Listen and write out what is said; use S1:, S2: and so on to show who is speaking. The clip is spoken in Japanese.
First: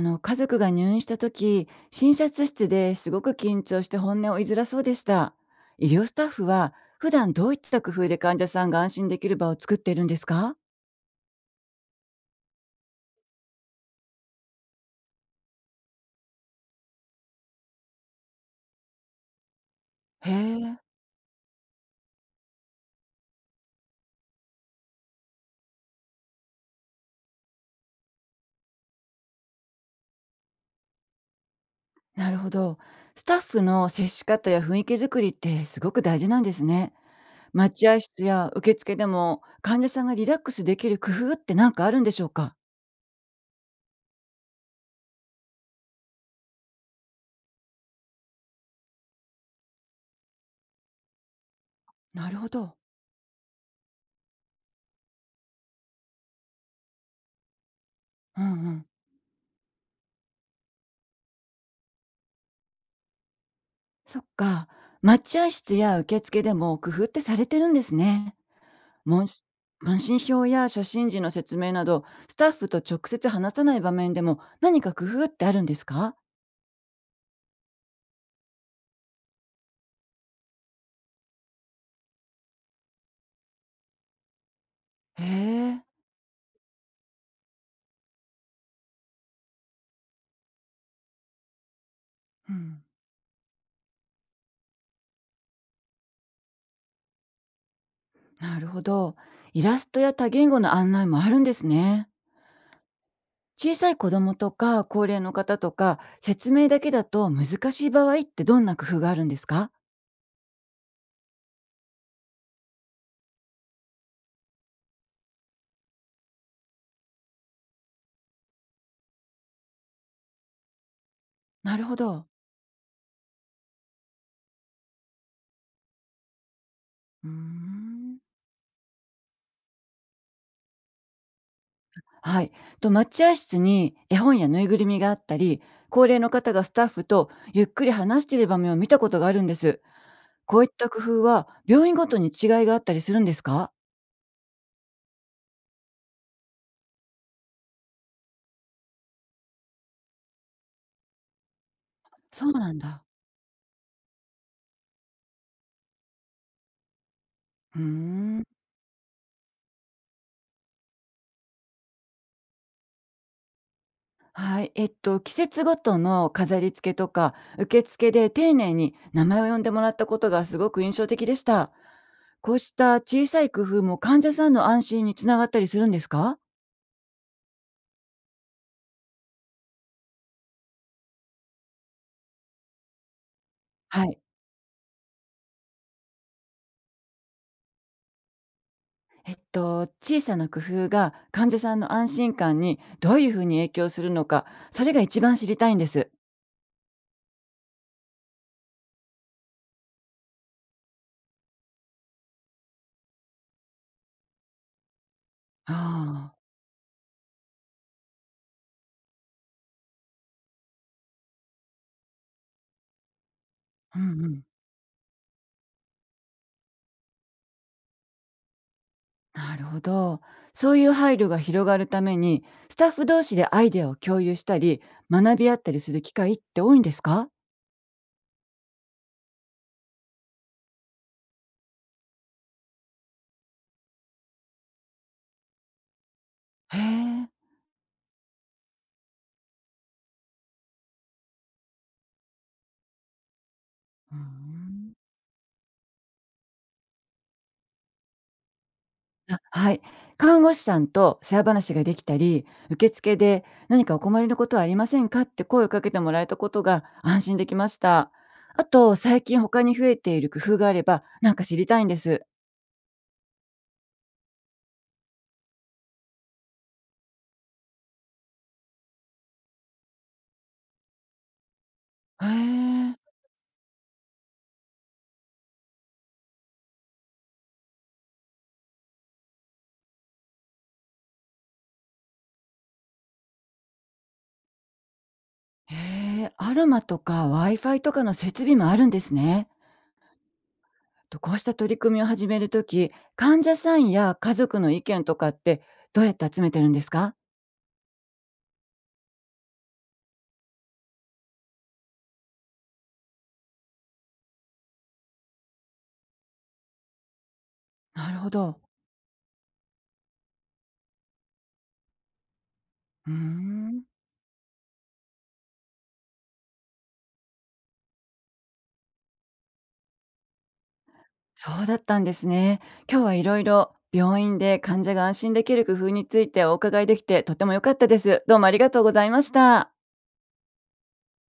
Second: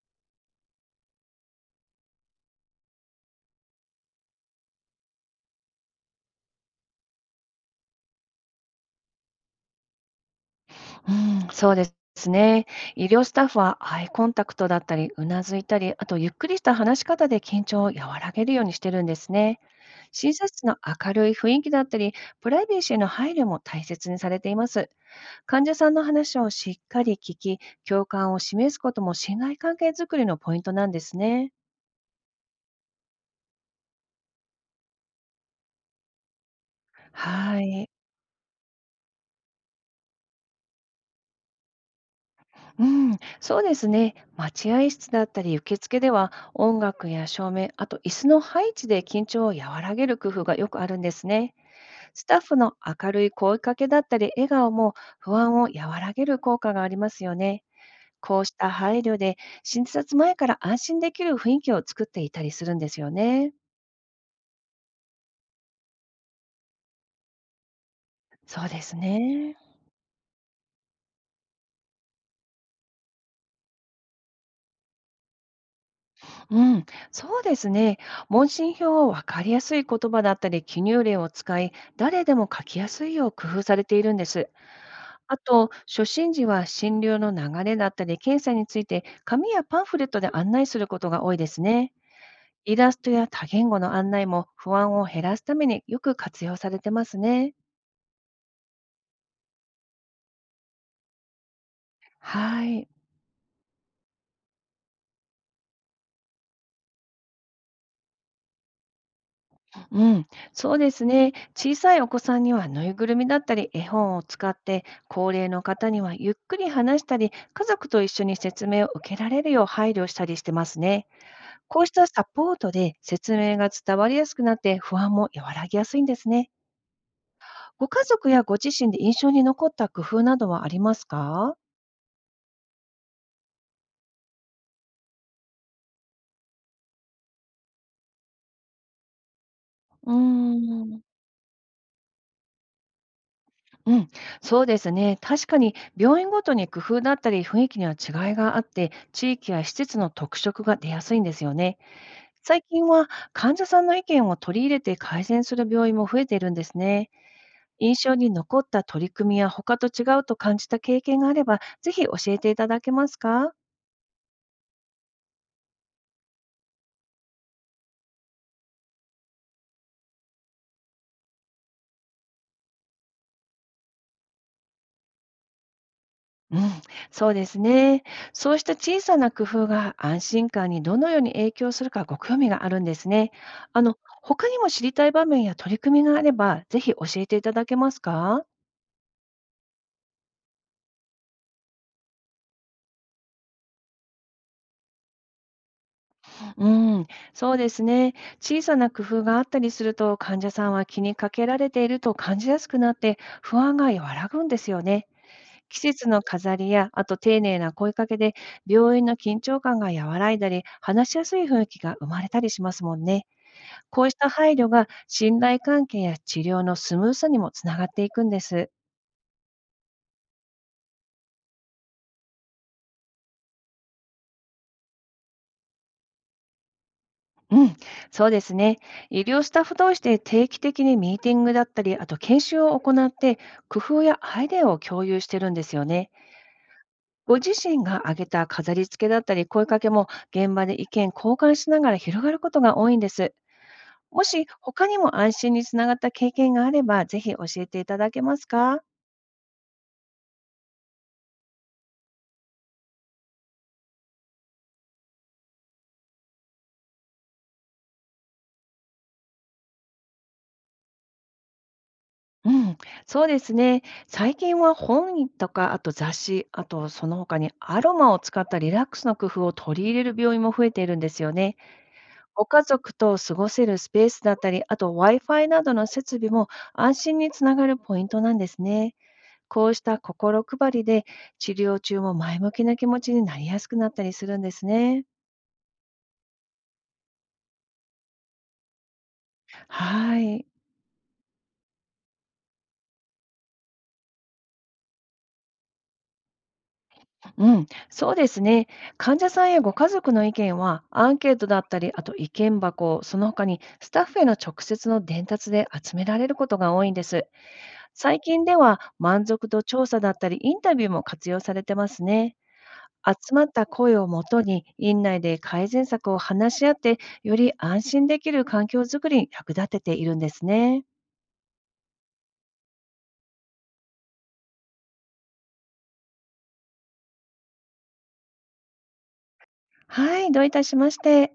S1: あの家族が入院した時、診察室ですごく緊張して本音を言いづらそうでした。医療スタッフは普段どういった工夫で患者さんが安心できる場を作っているんですか？
S2: うん、そうですね。医療スタッフはアイコンタクトだったり、うなずいたり、あとゆっくりした話し方で緊張を和らげるようにしてるんですね。
S1: へ
S2: 診察室の
S1: え。
S2: 明るい雰囲気だったり、プライベーシーへの配慮も大切にされています。患者さんの話をしっかり聞き、共感を示すことも信頼関係づくりのポイントなんですね。
S1: なるほど。スタッフの接し方や雰囲気作りってすごく大事なんですね。
S2: は
S1: 待
S2: い。
S1: 合室や受付でも患者さんがリラックスできる工夫って何かあるんでしょうか？
S2: うん、そうですね。待合室だったり受付では音楽や照明、あと椅子の配置で緊張を和らげる工夫がよくあるんですね。ス
S1: な
S2: タ
S1: る
S2: ッ
S1: ほ
S2: フの
S1: ど。
S2: 明るい声かけだったり笑顔も不安を和らげる効果がありますよね。
S1: う
S2: こ
S1: ん
S2: うし
S1: う
S2: た
S1: ん。
S2: 配慮で診察前から安心できる雰囲気を作っていたりするんですよね。
S1: そっか。待合室や受付でも工夫ってされてるんですね。
S2: そうです
S1: 問し
S2: ね。
S1: 問診票や初診時の説明など、スタッフと直接話さない場面でも何か工夫ってあるんですか？
S2: うん、そうですね。問診票を分かりやすい言葉だったり記入例を使い、誰でも書きやすいよう工夫されているんです。
S1: へ
S2: あと、
S1: え、
S2: 初診時は診療の流れだったり、検査について紙やパンフレットで案内することが多いですね。
S1: う
S2: イ
S1: ん、
S2: ラストや多言語の案内も不安を減らすためによく活用されてますね。
S1: なるほど。イラストや多言語の案内もあるんですね。
S2: はい。
S1: 小さい子供とか高齢の方とか、説明だけだと難しい場合ってどんな工夫があるんですか？
S2: うん。そうですね。小さいお子さんにはぬいぐるみだったり絵本を使って、高齢の方にはゆっくり話したり、家族と一緒に説明を受けられるよう配慮したりしてますね。
S1: な
S2: こ
S1: る
S2: うし
S1: ほ
S2: たサ
S1: ど。
S2: ポートで説明が伝わりやすくなって不安も和らぎやすいんですね。
S1: うー
S2: ご家
S1: ん。
S2: 族やご自身で印象に残った工夫などはありますか？
S1: はい。待合室に絵本やぬいぐるみがあったり、高齢の方がスタッフとゆっくり話している場面を見たことがあるんです。
S2: うー
S1: こういった工
S2: ん。
S1: 夫は、病院ごとに違いがあったりするんですか？
S2: うん、そうですね。確かに病院ごとに工夫だったり雰囲気には違いがあって、地域や施設の特色が出やすいんですよね。
S1: そう
S2: 最
S1: なん
S2: 近
S1: だ。
S2: は患者さんの意見を取り入れて改善する病院も増えているんですね。
S1: うー
S2: 印象に
S1: ん。
S2: 残った取り組みや他と違うと感じた経験があれば、ぜひ教えていただけますか？
S1: はい。季節ごとの飾り付けとか、受付で丁寧に名前を呼んでもらったことがすごく印象的でした。こうした小さい工夫も患者さんの安心につながったりするんですか？
S2: うん、そうですね。そうした小さな工夫が安心感にどのように影響するかご興味があるんですね。あの、
S1: はい。
S2: 他にも知りたい場面や取り組みがあれば、ぜひ教えていただけますか。
S1: 小さな工夫が患者さんの安心感にどういうふうに影響するのか、それが一番知りたいんです。
S2: うん、そうですね。小さな工夫があったりすると、患者さんは気にかけられていると感じやすくなって、不安が和らぐんですよね。
S1: あ
S2: 季節の
S1: あ。
S2: 飾りや、あと丁寧な声かけで、病院の緊張感が和らいだり、話しやすい雰囲気が生まれたりしますもんね。
S1: う
S2: こうし
S1: んう
S2: た
S1: ん。
S2: 配慮が信頼関係や治療のスムーズさにもつながっていくんです。
S1: なるほど。そういう配慮が広がるために、スタッフ同士でアイデアを共有したり、学び合ったりする機会って多いんですか？
S2: うん、そうですね。医療スタッフ同士で定期的にミーティングだったり、あと研修を行って、工夫やアイデアを共有してるんですよね。
S1: へえ。
S2: ご自身が挙げた飾り付けだったり、声かけも現場で意見交換しながら広がることが多いんです。
S1: う
S2: もし他
S1: ん。
S2: にも安心につながった経験があれば、ぜひ教えていただけますか。
S1: あ、はい。看護師さんと世話話ができたり、受付で何かお困りのことはありませんかって声をかけてもらえたことが安心できました。あと、最近他に増えている工夫があれば、なんか知りたいんです。
S2: うん、そうですね。最近は本とか、あと雑誌、あとその他にアロマを使ったリラックスの工夫を取り入れる病院も増えているんですよね。
S1: へ
S2: ご家
S1: え。
S2: 族と過ごせるスペースだったり、あと Wi-Fi などの設備も安心につながるポイントなんですね。こうした心配りで治療中も前向きな気持ちになりやすくなったりするんですね。
S1: へえ、アロマとか Wi-Fi とかの設備もあるんですね。
S2: はい。
S1: とこうした取り組みを始めるとき、患者さんや家族の意見とかってどうやって集めてるんですか？
S2: うん、そうですね。患者さんやご家族の意見は、アンケートだったり、あと意見箱、その他にスタッフへの直接の伝達で集められることが多いんです。
S1: なる
S2: 最
S1: ほ
S2: 近で
S1: ど。
S2: は、満足度調査だったり、インタビューも活用されてますね。
S1: うー
S2: 集まった
S1: ん。
S2: 声をもとに、院内で改善策を話し合って、より安心できる環境づくりに役立てているんですね。
S1: そうだったんですね。今日はいろいろ病院で患者が安心できる工夫についてお伺いできてとても良かったです。どうもありがとうございました。
S2: はい、どういたしまして。